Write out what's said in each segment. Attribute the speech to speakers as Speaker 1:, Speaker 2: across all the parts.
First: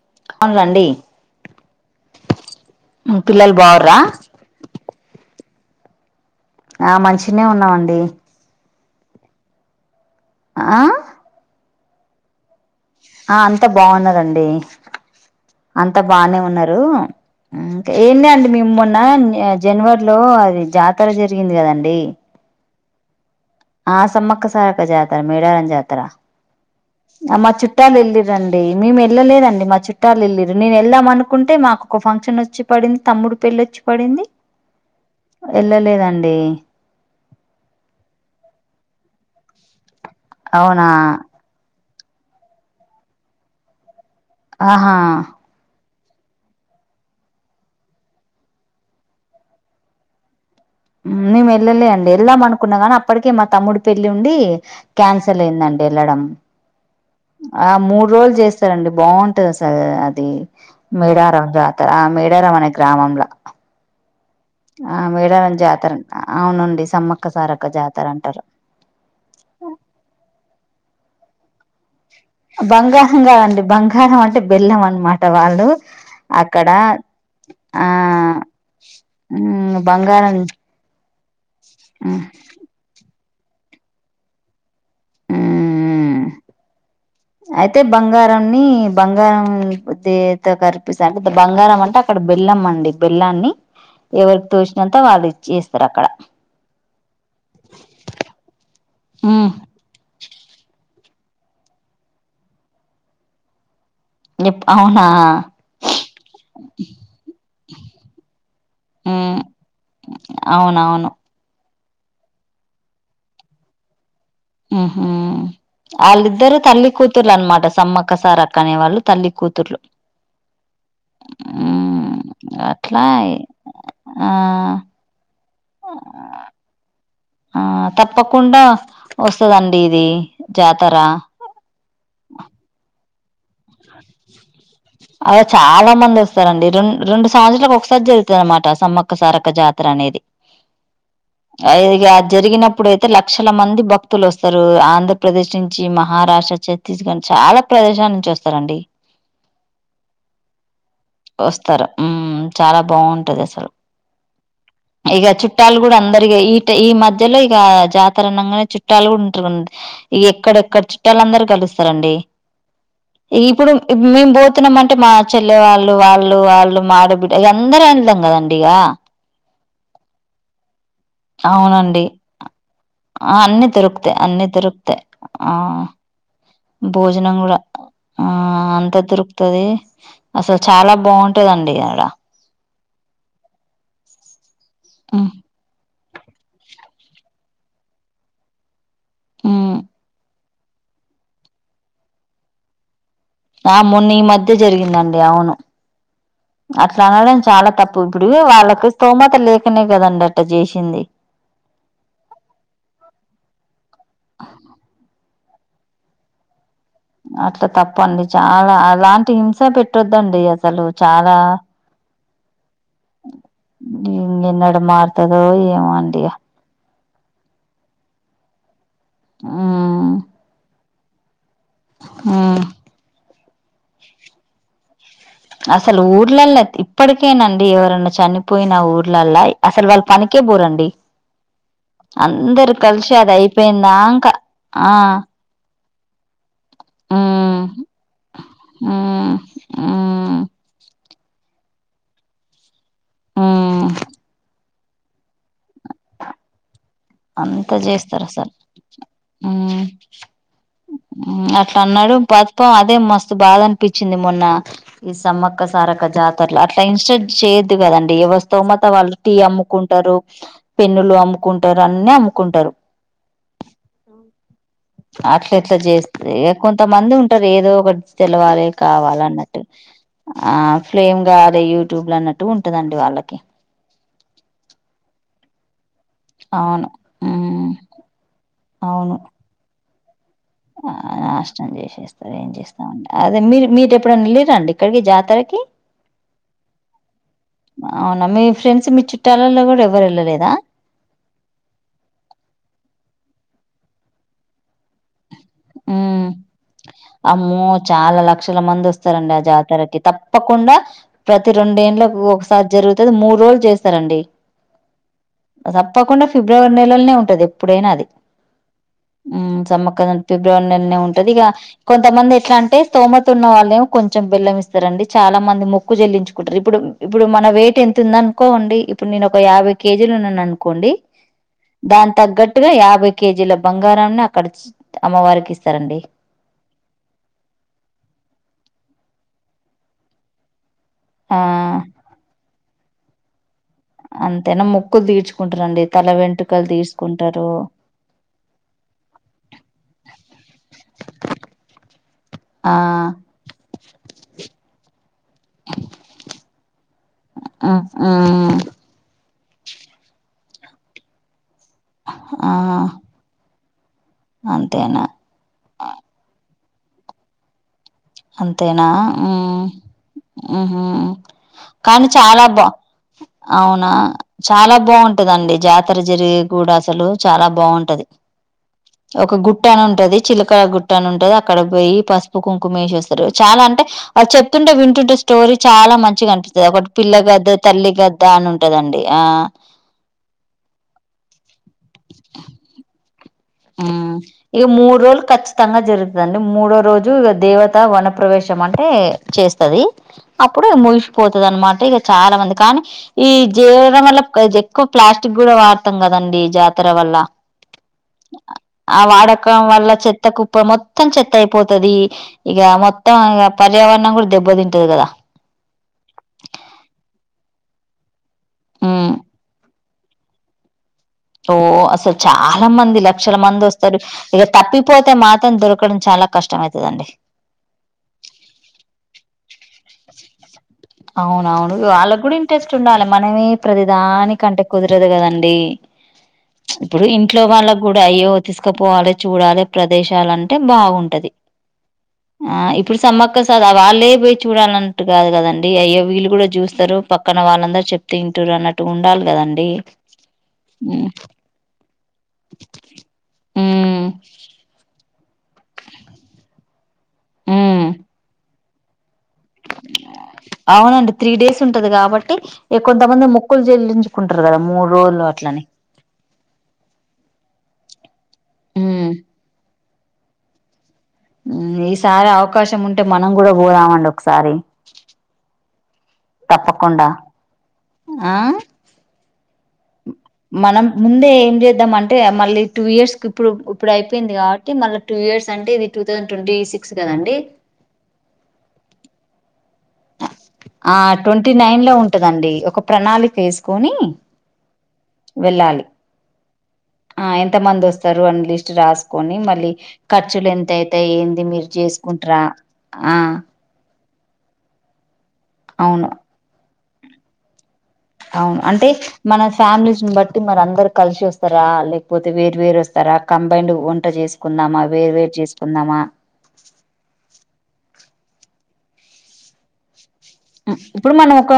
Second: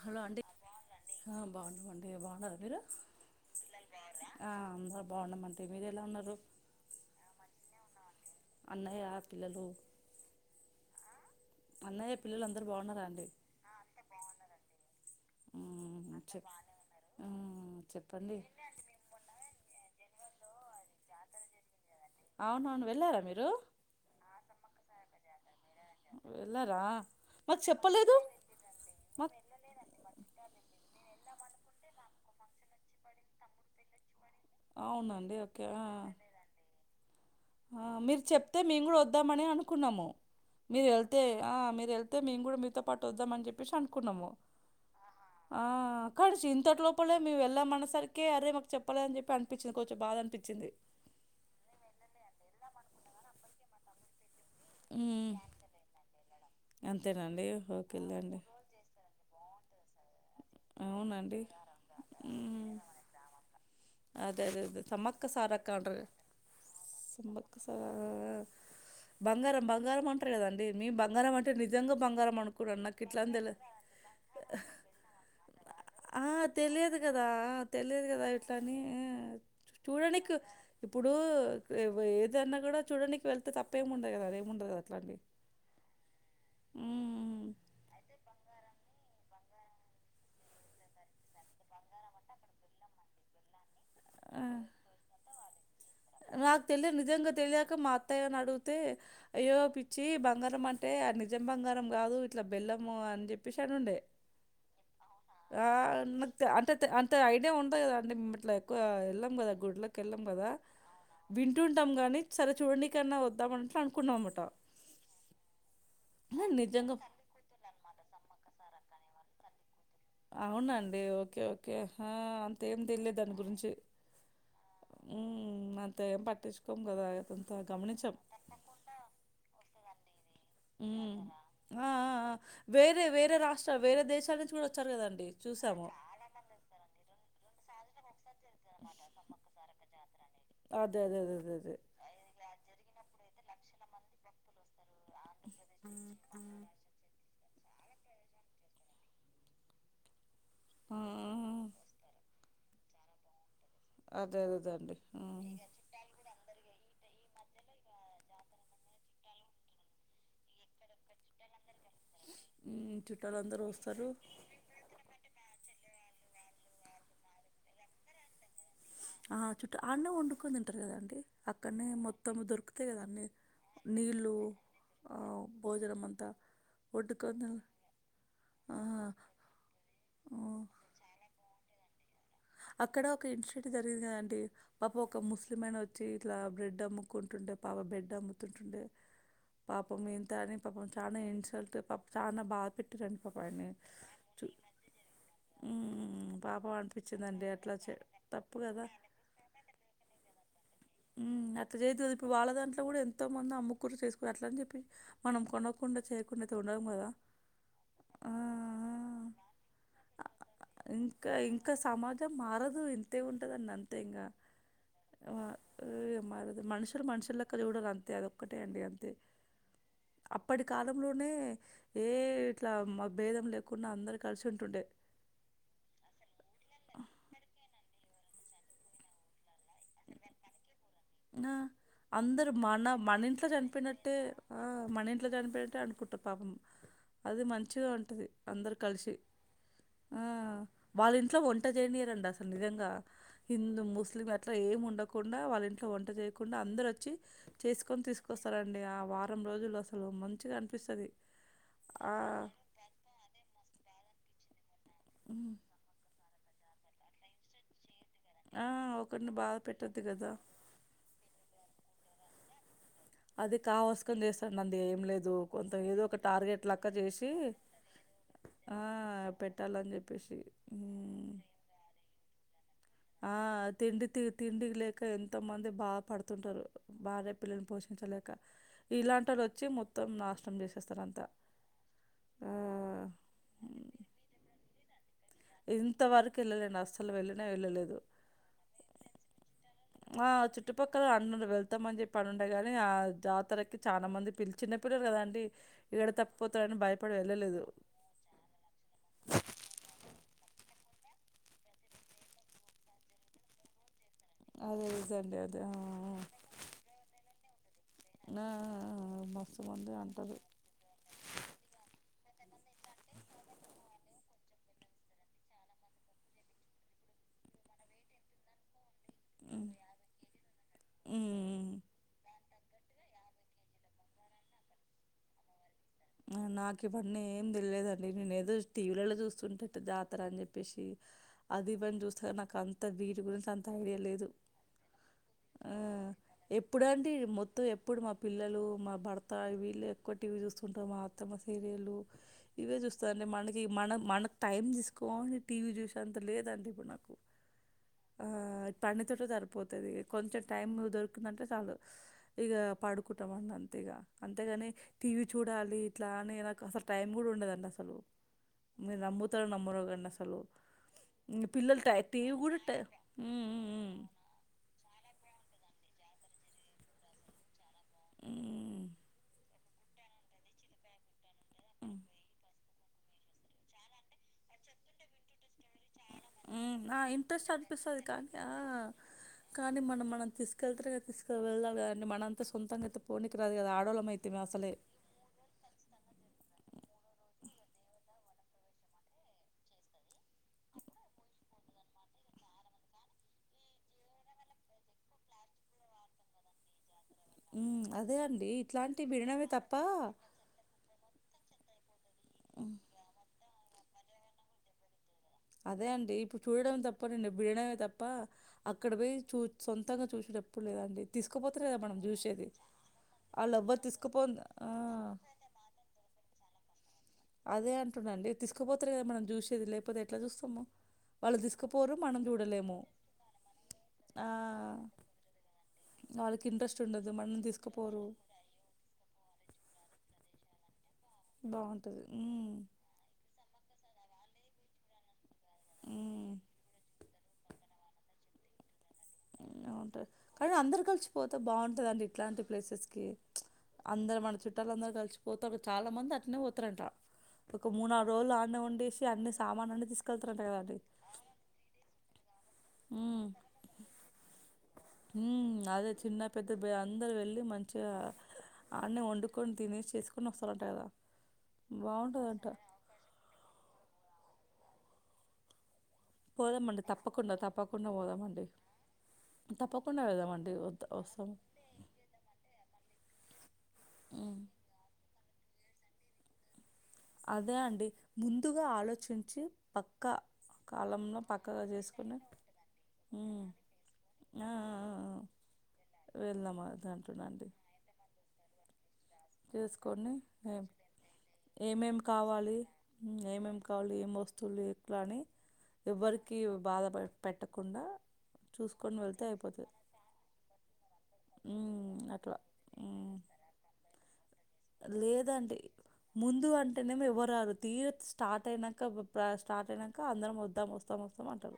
Speaker 1: Hello అండి
Speaker 2: అవునులేండి
Speaker 1: బాగున్నావ అండి బాగున్నా
Speaker 2: పిల్లలు బాగుర్రా
Speaker 1: అందరు బాగున్నామండి మీరు ఎలా ఉన్నారు
Speaker 2: ఆ మంచినే ఉన్నామండి
Speaker 1: అన్నయ పిల్లలు
Speaker 2: ఆ
Speaker 1: అన్నయ్య పిల్లలు అందరు బాగున్నారు
Speaker 2: ఆ అంతా బాగున్నారండి అంతా
Speaker 1: ఉమ్
Speaker 2: బానే
Speaker 1: చెప్
Speaker 2: ఉన్నారు
Speaker 1: ఉమ్
Speaker 2: ఇంకా ఏంటి
Speaker 1: చెప్పండి
Speaker 2: అండి మే మొన్న జనవరి లో అది జాతర జరిగింది కదండి
Speaker 1: అవున అవును వెళ్ళారా మీరు
Speaker 2: ఆ సమ్మక్క సారక జాతర మేడారం జాత
Speaker 1: వెళ్ళార
Speaker 2: మా చుట్టాలు వెళ్ళిరండి మేము
Speaker 1: మాకు
Speaker 2: వెళ్ళలేదండి మా చుట్టాలు వెళ్ళరరు నేను వెళ్దాం అనుకుంటే మాకు ఫంక్షన్ వచ్చి పడింది తమ్ముడు పెళ్ళి వచ్చి పడింది
Speaker 1: అవునండి ఓకే ఆ
Speaker 2: వెళ్ళలేదండి
Speaker 1: ఆ మీరు చెప్తే మేము కూడా వద్దామని అనుకున్నాము మీరు
Speaker 2: అవునా
Speaker 1: వెళ్తే ఆ మీరు వెళ్తే అతే మేము కూడా మీతో పాటు వద్దాం అని చెప్పేసి అనుకున్నాము
Speaker 2: ఆహా
Speaker 1: ఆ కాడి ఇంతటి లోపలే మేము వెళ్ళామన్నసరికే అరే మాకు చెప్పలేని చెప్ప అనిపించింది కొంచెం బాధ అనిపించింది
Speaker 2: మేము వెళ్ళలే అండి వెళ్ళాం అనుకున్నాం నీ అప్పటికే మా తమ్ముడి పెళ్లి ఉండి
Speaker 1: హ్మ్.
Speaker 2: క్యాన్సల్ అయిందండి వెళ్ళడం
Speaker 1: అంతేనండి.
Speaker 2: ఆ మూడు రోజులు
Speaker 1: ఓకేలేండి.
Speaker 2: చేస్తారండి బాగుంట టది స అది
Speaker 1: అవునండి.
Speaker 2: మేడారం జాతర ఆ మేడారం అనే
Speaker 1: హ్మ్.
Speaker 2: గ్రామంలా
Speaker 1: అదే అదే అదే
Speaker 2: ఆ
Speaker 1: సమ్మక్క
Speaker 2: మేడారం
Speaker 1: సారక్క
Speaker 2: జాతర
Speaker 1: అంటారు.
Speaker 2: అవునుండి సమ్మక్క సారక్క జాతర అంటారు
Speaker 1: బంగారం బంగారం అంటారు కదండి మేము బంగారం అంటే నిజంగా బంగారం అనుకున్నాను. నాకు
Speaker 2: బంగారం
Speaker 1: ఇట్లా అని తెల
Speaker 2: కాదండి బంగారం అంటే బెల్లం అనమాట వాళ్ళు
Speaker 1: ఆ
Speaker 2: అక్కడ
Speaker 1: తెలియదు కదా
Speaker 2: ఆ
Speaker 1: తెలియదు కదా ఇట్లాని చూడనికి
Speaker 2: బంగారం
Speaker 1: ఇప్పుడు ఏదన్నా కూడా చూడ నికి వెళతే తప్పే ముండదు అదే ముండదు అట్లా హ్మ్.
Speaker 2: ఆ అయితే బంగారం ని బంగారం దే కర్పిస్తంది అంటే బంగారం అంటే అక్కడ బెల్లం అండి బెల్లాన్ని
Speaker 1: ఆ!
Speaker 2: ఎవరికి తోసినంత వాళ్ళు ఇచ్చేస్త
Speaker 1: నాకు తెలియదు నిజంగా తెలియక మా అత్తయ్యని అడిగితే అయ్యో పిచ్చి బంగారం అంటే ఆ నిజం బంగారం కాదు ఇట్లా బెల్లము అని చెప్పేసి అని
Speaker 2: చెప్ అవునా
Speaker 1: ఆ నాకు అంటే అంతే ఐడియా ఉండ కదాండి మ ఇట్లా ఎళ్లం
Speaker 2: ఉమ్
Speaker 1: పోదా గుడ్లకి ఎళ్లం కదా
Speaker 2: అవునవును
Speaker 1: విన్ టుంటాం కానీ సరే చూడడికైన్నా వద్దాం అన్నట్టు అనుకున్నాం అన్నమాట
Speaker 2: ఉహూ వాళ్ళిద్దరు తల్లి
Speaker 1: నిజంగా
Speaker 2: కూతురు అనమాట సమ్మక్కసారక్కనే వాళ్ళు తల్లి కూతురు
Speaker 1: అవునండి ఓకే ఓకే
Speaker 2: ఉమ్
Speaker 1: అంత ఏం
Speaker 2: అట్లా
Speaker 1: తెలియదు దాని గురించి
Speaker 2: ఆ
Speaker 1: ఉమ్ అంతేం పట్టించుకోం కదా అంత
Speaker 2: ఆ
Speaker 1: గమనించాం
Speaker 2: తప్పకుండా వస్తుదండి ఇది జాతర
Speaker 1: ఆ ఆ వేరే వేరే రాష్ట్ర వేరే దేశాల నుంచి కూడా వచ్చారు కదండి
Speaker 2: అది
Speaker 1: చూసాము
Speaker 2: చాలా మంది వస్తారండి రెం రెండు సంవత్సరాలకు ఒకసారి జరుగుతుంది అనమాట సమ్మక్క సారక జాతర అనేది
Speaker 1: అదే అదే అదే అదే అదే
Speaker 2: అది జరిగినప్పుడుయితే లక్షల మంది భక్తులు వస్తారు ఆంధ్రప్రదేశ్ నుంచి మహారాష్ట్ర ఛత్తీస్గఢ్ చాలా ప్రదేశాల నుంచి వస్తారండి
Speaker 1: ఆ, ఆ, ఆ.
Speaker 2: వస్తారు చాలా బాగుంటది అసలు
Speaker 1: అదే అదేదండి
Speaker 2: ఇగ
Speaker 1: ఉమ్
Speaker 2: చుట్టాలు కూడా అందరి ఈ ఈ మధ్యలో ఇక జాతరణంగానే చుట్టాలు కూడా ఉంట ఇక ఎక్కడెక్కడ చుట్టాల అందరు కలుస్త రండి
Speaker 1: ఉమ్ చుట్టాలందరూ
Speaker 2: ఇప్పుడు
Speaker 1: వస్తారు
Speaker 2: మే పోతున్నాం అంటే మా చెల్ల వాళ్ళ వాళ్ళు వాళ్ళు మా ఆడ బిడ్డ ఇగా అందరం వెళ్తాం కదండి ఇగ
Speaker 1: చుట్ట అన్నండుకు అక్కనే
Speaker 2: అవునండి
Speaker 1: మొత్తం దొరుకుతాయి కదండీ
Speaker 2: ఆ అన్ని దొరుకుతాయి
Speaker 1: నీళ్లు
Speaker 2: అన్ని దొరుకుతాయి
Speaker 1: అ
Speaker 2: ఆ
Speaker 1: భోజనము అంతా
Speaker 2: భోజనం
Speaker 1: వండుకొని తిన
Speaker 2: కూడా ఆ అంత దొరుకుతది అసలు
Speaker 1: ఆ
Speaker 2: చాలా బాగుంటది అండి ఆడ
Speaker 1: అక్కడ ఒక ఇన్సిడెంట్ జరిగింది కదాంటడి పాప ఒక
Speaker 2: ఉమ్
Speaker 1: ముస్లిం ఆయన వచ్చి ఇట్లా బ్రెడ్ అమ్ము కొకుంటుండే పాపం బ్రెడ్ అమ్ముతుంటుండే
Speaker 2: ఉమ్
Speaker 1: పాప మంతా చానా ఇన్సల్ట్ చానా బా పాపం ఆయనే
Speaker 2: ఆ మొన్న ఈ
Speaker 1: చూ
Speaker 2: మధ్య జరిగిందండి అవును అట్లా అనడం
Speaker 1: అనిపించిందండి
Speaker 2: చాలా
Speaker 1: అట్లా చే
Speaker 2: తప్పు ఇప్పుడు
Speaker 1: తప్పు కదా
Speaker 2: వాళ్ళకి స్తోమత లేకనే కదండి అట్ట చేసి
Speaker 1: అట్లా చేయదు కదదు ఇప్పుడు వాళ్ళ దాంట్లో కూడా ఎంతో మంది అమ్ముకూరు చేసుకోరు అట్ల అని చెప్పి మనం కొనకుండా చేయకుండా అయితే ఉండం కదా
Speaker 2: అట్లా తప్పండి
Speaker 1: ఆ
Speaker 2: చాలా అలాంటి హింస పెట్టొద్దండి అసలు
Speaker 1: ఇంకా
Speaker 2: చాలా
Speaker 1: ఇంకా సమాజం మారదు ఇంతే ఉంటదండి అంతే ఇంగా ఆ
Speaker 2: ఏమండీ
Speaker 1: దరు మనుషులక్క చూడరు అంతే అదొక్కటే అండి అంతే
Speaker 2: ఉమ్
Speaker 1: అప్పటి కాలంలోనే ఏ
Speaker 2: ఉమ్
Speaker 1: ఇట్లా భేదం లేకుండా అందరు కలిసి ఉంటుండే
Speaker 2: అసలు ఊర్లల్ల ఇప్పటికేనాండి ఎవరన్నా చనిపోయిన ఊర్లలా అసలు వాళ్ళ పనికి కే బోరండి
Speaker 1: ఆ అందరు మన మన
Speaker 2: అది
Speaker 1: ఇంట్లో చనిపోయినట్టే
Speaker 2: అయిపోయిందాంక
Speaker 1: ఆ మన ఇంట్లో చనిపోయినట్టే అనుకు కుట్ట పాపం అది
Speaker 2: హ్మ్
Speaker 1: మంచిగా ఉంటుంది అందరు కలిసి
Speaker 2: హ్మ్ హ్మ్
Speaker 1: వాళ్ళ ఇంట్లో వంట చేయనీయరండి అసలు నిజంగా హిందూ
Speaker 2: హ్మ్
Speaker 1: ముస్లిం అట్లా ఏమి ఉండకుండా వాల్లిన్ ట్లో వంట చేయకుండా అందరొ చ్చి
Speaker 2: అంతా
Speaker 1: చేసుకని
Speaker 2: చేస్తారు అసలు
Speaker 1: తీసుకొస్తారండి ఆ వారం రోజులు
Speaker 2: హ్మ్
Speaker 1: అసలు మంచిగా అనిపిస్తది
Speaker 2: హ్మ్
Speaker 1: ఆ!
Speaker 2: [unintelligible] అదే మస్తు బాధనిపిచ్చింది మొన్న ఈ
Speaker 1: హ్మ్.
Speaker 2: సమ్మక్క సారక్క జాతరలు అట్లా ఇన్స్టట్ చేయద్దు కదన్ డి ఎవరి
Speaker 1: ఆ!
Speaker 2: స్థోమత వాళ్ళు
Speaker 1: ఒకరిని
Speaker 2: టీ
Speaker 1: బాధ పెట్టొద్దు
Speaker 2: అమ్ముకుంటారు
Speaker 1: గదా!
Speaker 2: పెన్నులు అమ్ముకుంటారు అన్ని అమ్ముకుంటారు
Speaker 1: అది కావాసకుని చేస్తాను అండి ఏం లేదు
Speaker 2: అట్ల ఎట్లా
Speaker 1: కొంతం ఏదో ఒక
Speaker 2: చేస్తే
Speaker 1: టార్గెట్ లక్క
Speaker 2: కొంతమంది
Speaker 1: చేసి
Speaker 2: ఉంటారు ఏదో ఒకటి తెలవాలి
Speaker 1: ఆ
Speaker 2: కావాలన్నట్టు
Speaker 1: పెట్టాలని చెప్పేసి
Speaker 2: ఆ ఫ్రేమ్
Speaker 1: మ్మ్
Speaker 2: గాదే యూట్యూబ్ లో అన్నట్
Speaker 1: ఆ తిండి తిండికి లేక ఎంతో మంది పా పడుతుంటారు
Speaker 2: అవును
Speaker 1: భార్య పిల్లలని
Speaker 2: ఉమ్
Speaker 1: పోషించలేక
Speaker 2: అవును
Speaker 1: ఇలాంటిళ్ళ వచ్చి మొత్తం నాశ
Speaker 2: ఆ నాశనం చేసేస్తాది ఏం
Speaker 1: ఆ
Speaker 2: చేస్తామండి అదే మీరు మీరు ఎప్పుడైనా ఎల్లిర్రా అండి ఇక్కడికి జా
Speaker 1: ఇంతవరకు వెళ్ళలేను అసలు వెళ్ళినా వెళ్ళలేదు
Speaker 2: అవునా మీ ఫ్రెండ్స్ మీ చుట్టాలలో కూడా ఎవరు
Speaker 1: ఆ
Speaker 2: వెళ్ళలేదా
Speaker 1: చుట్టుపక్కల అన్న వెళ్తామని చెప్పి అనిండ గాని ఆ జా తరకి చాలా మంది పిల్ చిన్న పిల్లలు కదన్
Speaker 2: మ్మ్ అమ్మో
Speaker 1: వెళ్ళలేదు
Speaker 2: చాలా లక్షల మంది వస్తారండి ఆ జాతరకి తప్ ప్పకుండా ప్రతి రెండేండ్లకి ఒకసారి జరుగుతుంది మూడు రోజులు చేస్తారండి
Speaker 1: అదే రీజన్ అండి అదే ఆ
Speaker 2: తప్పకుండా ఫిబ్రవరి నెలల్నే ఉంటది ఎప్పుడైనా అది
Speaker 1: ఆ
Speaker 2: ఉమ్
Speaker 1: మస్తు మంది
Speaker 2: సమ్మక్క
Speaker 1: అందరు
Speaker 2: ఫిబ్రవరి నెల్నే ఉంటది ఇగ కొంతమంది ఎట్లా అంటే స్థోమత ఉన్న వాళ్ళేమో కొంచెం బెల్లం ఇస్తారండి చాలా మంది మొక్కు చెల్లించుకుంటారు ఇప్పుడు ఇప్పుడు మన వెయిట్ ఎంత ఉంది అనుకోండిప్ ఇప్పుడు నేను ఒక యాభై కేజీలు ఉన్నాననుకోండి
Speaker 1: ఉమ్,
Speaker 2: దాని తగ్గ ట్టుగా యాభై కేజీల బంగారాన్ని అక్కడ అమ్మవారికి ఇస్
Speaker 1: నాకు ఇవన్నీ ఏమి తెలిలేదండి నేను ఏదో టీవీలలో చూస్తుంటట్టు జాతర అని చెప్పేసి
Speaker 2: ఆ
Speaker 1: అది ఇవన్నీ చూస్తే నాకు అంత వీటి గురించి అన్
Speaker 2: అంతేనా ముక్కులు తీర్చుకుంట
Speaker 1: ఆ ఎప్పుడంటి మొత్తం ఎప్పుడు మా పిల్లలు మా భర్త వీళ్ళు ఎక్కువ టీ వి చూసు
Speaker 2: ఆ
Speaker 1: టీవీ చూస్తాంది మనది మన మనకు టైమ్ తీస్ కోని టీవీ చూసే అంత లేదండి మనకు
Speaker 2: ఉమ్
Speaker 1: ఆ
Speaker 2: ఉమ్
Speaker 1: పని తోటే సరి పోతది కొంచెం టైం దొరికిందంటే చాలు ఇగ
Speaker 2: ఆ
Speaker 1: పడుకుంటాం వాళ్ళ అంతే ఇక అంతేగాని
Speaker 2: అంతేనా
Speaker 1: టీవీ చూడాలి ఇట్లా అనే నాకు అసలు టైం కూడా ఉండదండి అసలు
Speaker 2: అంతేనా
Speaker 1: మీరు నమ్ముతారో
Speaker 2: మ్మ్
Speaker 1: నమ్మరో గాని అసలు.
Speaker 2: మ్మ్
Speaker 1: ఇంగ పిల్లలు టై
Speaker 2: కానీ
Speaker 1: టీవీ
Speaker 2: చాలా
Speaker 1: గూడా
Speaker 2: బా
Speaker 1: టై హ్మ్.
Speaker 2: అవునా
Speaker 1: హ్మ్.
Speaker 2: చాలా బాగుంటదండి జా తర జరిగే కూడా అసలు చాలా బాగుంటది
Speaker 1: హ్మ్.
Speaker 2: ఒక గుట్ట అని ఉంటది చిలకల గుట్ట అని ఉంటది అ అక్కడ పోయి
Speaker 1: హ్మ్.
Speaker 2: పసుపు కుంకుమేసి వస్తారు చాలా అంటే అ చెప్తుంటే వింటుంటే స్టోరీ చాలా మన్ చిగ కనిపింది
Speaker 1: హ్మ్.
Speaker 2: ఒకటి
Speaker 1: ఆ!
Speaker 2: పిల్ల
Speaker 1: ఇంట్రెస్ట్
Speaker 2: గద్ద తల్లి
Speaker 1: అనిపిస్తది
Speaker 2: గద్దా
Speaker 1: కానీ
Speaker 2: అని
Speaker 1: ఆ!
Speaker 2: ఉంటదండి ఆ
Speaker 1: కానీ మనం మనం తీసుకెళ్తారు తీసుకె వెళ్లాలి కదండి మనంత సొంతంగా అయితే పోనీకి రాదు కదా. ఆడోళ్ళం
Speaker 2: మ్మ్
Speaker 1: అయితిమి
Speaker 2: ఇగ
Speaker 1: అసలే.
Speaker 2: మూడు రోజులు ఖచ్చితంగా జరుగుతుండి మూడో రోజు ఇగ దేవ త వనప్రవేశం అంటే చేస్తది అప్పుడు ముగిసిపోతది అన్నమాట ఇక చాలా మంది కా కానీ ఈ జేయడం వల్ల ఎక్కువ ప్లాస్టిక్ కూడా వాడతాం కదండి జాతర వల్ల.
Speaker 1: మ్మ్ అదేన్
Speaker 2: ఆ వాడకం వల్ల చెత్త కుప్ప మొత్తం చెత్త అయిపోతది. ఇగ మొత్తం ఇక పర్యావరణం కూడా దెబ్బతింటది కదా
Speaker 1: అదే అండి ఇప్పుడు చూడడం తప్పనండి బిడడమే తప్ప అక్కడ పోయి
Speaker 2: మ్మ్
Speaker 1: చూ సొం త్తంగా చూసేటప్పుడు లేదండి
Speaker 2: ఓ
Speaker 1: తీసుకుపోతారు కదా మనం
Speaker 2: అసలు
Speaker 1: చూసేది
Speaker 2: చాలా మంది లక్షల
Speaker 1: వాళ్ళు
Speaker 2: మంది
Speaker 1: ఎవ్వరు
Speaker 2: వస్తారు
Speaker 1: తీసుకుపో
Speaker 2: ఇక
Speaker 1: ఆ,
Speaker 2: తప్పిపోతే మాత్రం దొరకడం చ చాలా కష్టమే
Speaker 1: అదే అంటుండండి తీ సుకుపోతారు కదా మనం చూసేది లేకపోతే ఎట్లా చూస్తాం మనం
Speaker 2: అవునవును వాళ్ళకి కూడా ఇంట్రెస్ట్
Speaker 1: చూడలేము
Speaker 2: ఉండాలి మనమే
Speaker 1: ఆ,
Speaker 2: ప్రతిదానికంటే కుదరదు కదండి.
Speaker 1: వాళ్ళకి ఇంట్రెస్ట్
Speaker 2: ఇప్పుడు
Speaker 1: ఉండదు మనం
Speaker 2: ఇంట్లో వాళ్ళకి కూడా
Speaker 1: తీసుకుపోరు
Speaker 2: అయ్యో తీసుకుపోవాలి చూడాలి ప్రదేశ లాంటే బాగుంటది ఆ
Speaker 1: బాగుంటుంది
Speaker 2: ఇప్పుడు సమ్మక్క స్ వాళ్ళే పోయి చూడాలన్నట్టు కాదు కదం ఇగ అయ్యో వీళ్ళు కూడా చూస్తారు పక్కన వాళ్ళందరూ చెప్తే ఇంటారు అన్నట్టు ఉండాలి కదండి
Speaker 1: వుంటది కానీ అందరు కలిసిపోతే బాగుంటదండి ఇట్లాంటి ప్లేసెస్కి
Speaker 2: ఉమ్
Speaker 1: అందరు మన చుట్టాల అందరూ కలిస్ పోతాడు చాలా మంది అట్నే పోతారంట ఒక
Speaker 2: ఉమ్
Speaker 1: మూడు నలుగు రోజులు అన్నే ఉన్
Speaker 2: అవునండి త్రీ డేస్ ఉంటది కాబట్టి ఇక
Speaker 1: ఉమ్,
Speaker 2: కొంతమంది మొక్కలు చెల్లించుకుంటారు కదా మూడు రోజులు
Speaker 1: ఉమ్,
Speaker 2: అట్లని
Speaker 1: అదే చిన్న పెద్ద బే- అందరు వెళ్ళి మంచిగా ఆన్న
Speaker 2: ఉమ్
Speaker 1: వండుకొని తినేసి చేసుకుని వస్తారు అంట గాదా
Speaker 2: ఉమ్ ఈసారి అవకాశం ఉంటే మనం కూడా పోదామండి ఒకసారి
Speaker 1: పోదామండి తప్పకుండా తప్పకుండా
Speaker 2: ఆ
Speaker 1: పోదామండి తప్పకుండా వెళ్దామండి
Speaker 2: మనం
Speaker 1: వద్ద-
Speaker 2: ముందే
Speaker 1: వస్తాము
Speaker 2: ఏం చేద్దామంటే మళ్ళీ టూ ఇయర్స్ కి ఇప్పుడు ఇప్పుడు అయిపోయింది
Speaker 1: ఉమ్.
Speaker 2: కాబట్టి మళ్ళ టూ ఇయర్స్ అంటే ఇది టూ తౌసంద్ ట్వంటీ సిక్
Speaker 1: అదే అండి ముందుగా ఆలోచించి పక్కా
Speaker 2: ఆ
Speaker 1: కాలంలో
Speaker 2: ట్వంటీ
Speaker 1: పక్కగా
Speaker 2: నైన్ లో
Speaker 1: చేసుకుని
Speaker 2: ఉంటదండి ఒక ప్రణాళిక
Speaker 1: ఉమ్
Speaker 2: వేసుకుని
Speaker 1: ఆ ఆ ఆ
Speaker 2: వెళ్ళాలి
Speaker 1: ఆ, వెళ్దాం అది
Speaker 2: ఆ
Speaker 1: అంటున్నాండి
Speaker 2: ఎంత మంది వస్తారు అన్ లిస్ట్ కని మళ్ళీ
Speaker 1: చేసుకొని
Speaker 2: ఖర్చులు ఎంత అయితా ఏంది మీరు
Speaker 1: ఏమేమి
Speaker 2: చేసుకుంట్ర
Speaker 1: కావాలి
Speaker 2: ఆ
Speaker 1: ఏమేమి కావాలి ఏం వస్తువులు ఎట్లాని
Speaker 2: అవును
Speaker 1: ఎవ్వరికీ బాధ పెట్టకుండా
Speaker 2: అవును అంటే
Speaker 1: చూసుకొని వెళ్తే
Speaker 2: మన
Speaker 1: అయిపోతది
Speaker 2: ఫ్యామిలీస్ని బట్టి మరి అందరు కలిసి వస్త స్తారా
Speaker 1: ఉమ్
Speaker 2: లేకపోతే
Speaker 1: అట్లా
Speaker 2: వేరు వేరు వస్తారా
Speaker 1: ఉమ్
Speaker 2: కంబైండ్ వంట చేసి
Speaker 1: లేదండి ముందు అంటేనేమి ఎవరారు తీ స్టార్ట్ అయినాక స్టార్ట్ అయినా
Speaker 2: ఇప్పుడు మనం ఒక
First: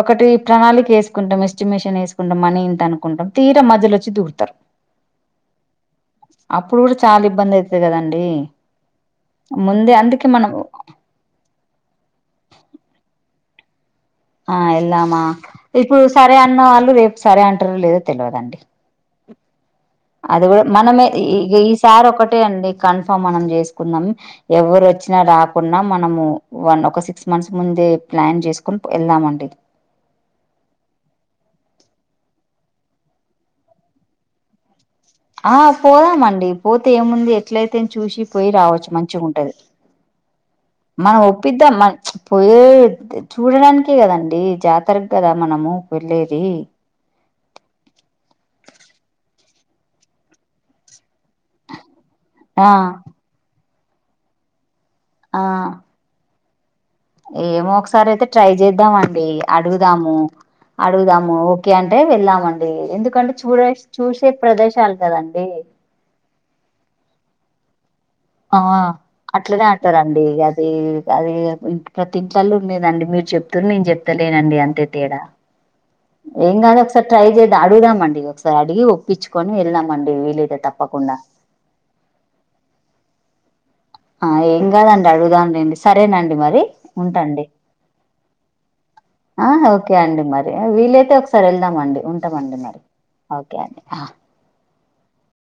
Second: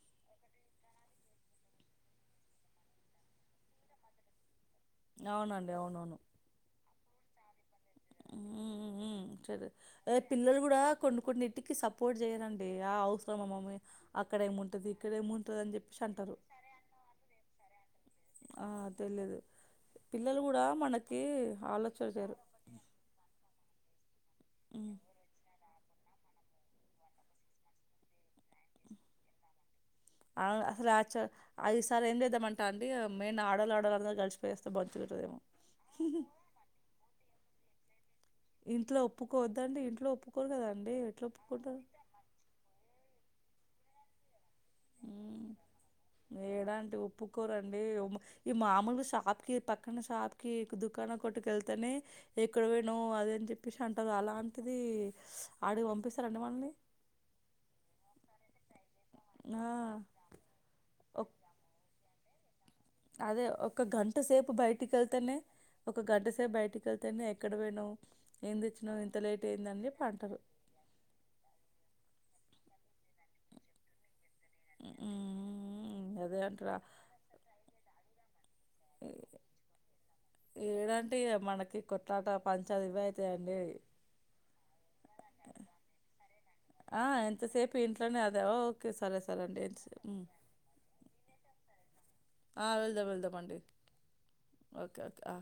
Speaker 2: ఒకటి ప్రణాళిక వేసుకుంటాం ఎస్టిమేషన్ వేసుకుంటా మనీ ఇంత అనుకుంటాం తీర మధ్యలో వచ్చి దూరుతారు
Speaker 1: అవునండి అవునవును
Speaker 2: చాలా ఇబ్బందయిత్ అండి
Speaker 1: హ్మ్మ్ సరే పిల్లలు కూడా కొన్ని కొన్నింటికి సపోర్ట్ చేయ్యరండి ఆ హౌ [unintelligible] మమ్మి
Speaker 2: ఆ ఎల్లామా ఇప్పుడు
Speaker 1: అంటారు.
Speaker 2: సరే అన్నవాళ్ళు రేపు సరే అంటారు లేదు
Speaker 1: ఆ తెలియదు
Speaker 2: అది కూడా మనమే ఇఇ ఈ సారి
Speaker 1: చేయరు.
Speaker 2: ఒకటే అండి కన్ఫామ్ మనం చేసుకుందాం ఎవరు
Speaker 1: హ్మ్.
Speaker 2: వచ్చినా రా కున్నా మనము వన్ ఒక సిక్స్ మంత్స్ ముందే ప్లాన్ చేసుకుని ఎళ్దామండి
Speaker 1: అసలు ఆచ ఈ ససారి ఏం ఎంజేద్దామంటె అండి మేన్ ఆడలు ఆడాళ్ళందరూ గడిచిపోయేస్తే బ
Speaker 2: ఆ పోదామండి పోతే ఏముంది ఎట్లయితే చూసి పోయి రావచ్చు
Speaker 1: ఇంట్లో
Speaker 2: మంచి ఉంటది
Speaker 1: ఒప్పుకోవద్దండి. ఇంట్లో ఒప్పుకోరు గదండీ.
Speaker 2: మనం
Speaker 1: ఎట్లా
Speaker 2: ఒప్పిద్దాం
Speaker 1: ఒప్పుకుంటారు?
Speaker 2: మ పోయే చూడడానికే కదండి జాతరకు కదా మనము వెళ్ళేది
Speaker 1: ఏడాంటి ఉప్పుకోరండి ఈ మామూలు శా పక్కన షాప్ కి దుకాణ కొట్కెళ్తానే ఎక్కడ
Speaker 2: ఆ
Speaker 1: పోను అద అని చెప్పి ప్రశాంతం గా అంటుంది అలాంటిది
Speaker 2: ఆ
Speaker 1: అడిగి పంపిస్తారండి మళ్ళని
Speaker 2: ఏమో ఒకసారి అయితే ట్రై చేద్దాంండి
Speaker 1: ఆ!
Speaker 2: అడుగుదాము
Speaker 1: ఒక్
Speaker 2: అడుగుదాము ఓకే అంటే అంట వెళ్ళమండి
Speaker 1: అదే ఒక గంట సేపు బయటికి
Speaker 2: ప్రదేశాలు
Speaker 1: వెళ్తేనే
Speaker 2: కదండి
Speaker 1: ఒక గంట సేపు బయటిక వెళ్తేనే ఎక్కడ వె
Speaker 2: ఆ అట్లనే
Speaker 1: చెప్పి
Speaker 2: అంటారంండి
Speaker 1: అంటారు.
Speaker 2: అది అది ప్రతి అల్లు ఉ లేదండి మీరు చెప్తుూ నేను చెప్తాను నేనండి అంతే తేడా
Speaker 1: హ్మ్. అదే
Speaker 2: ఏం అద
Speaker 1: అంటారా
Speaker 2: ఒకసారి ట్రై చే అడుగుదాంండి అడిగి ఒప్పించుకొని వెళ్ళినామండి వీలితే
Speaker 1: ఏడంటే
Speaker 2: తప్పకుండా
Speaker 1: త అనే
Speaker 2: ఆ ఏం కాదండి అడుగుదాంండి సరేనండి మరి
Speaker 1: ఆ!
Speaker 2: ఉంటండి
Speaker 1: ఎంతసేపు ఇంట్లోనే అదే ఓకే. సరే సరే
Speaker 2: ఆ
Speaker 1: అండి. ఎంతసే
Speaker 2: ఓకే అండి
Speaker 1: హ్మ్.
Speaker 2: మరి వీలైతే ఒకస సర వెళ్దామ అండి ఉంటామండి
Speaker 1: ఆ,
Speaker 2: మరి
Speaker 1: వెళ్దాం వెళ్దాం
Speaker 2: ఓకే అండి
Speaker 1: ఓకే ఓకే ఆ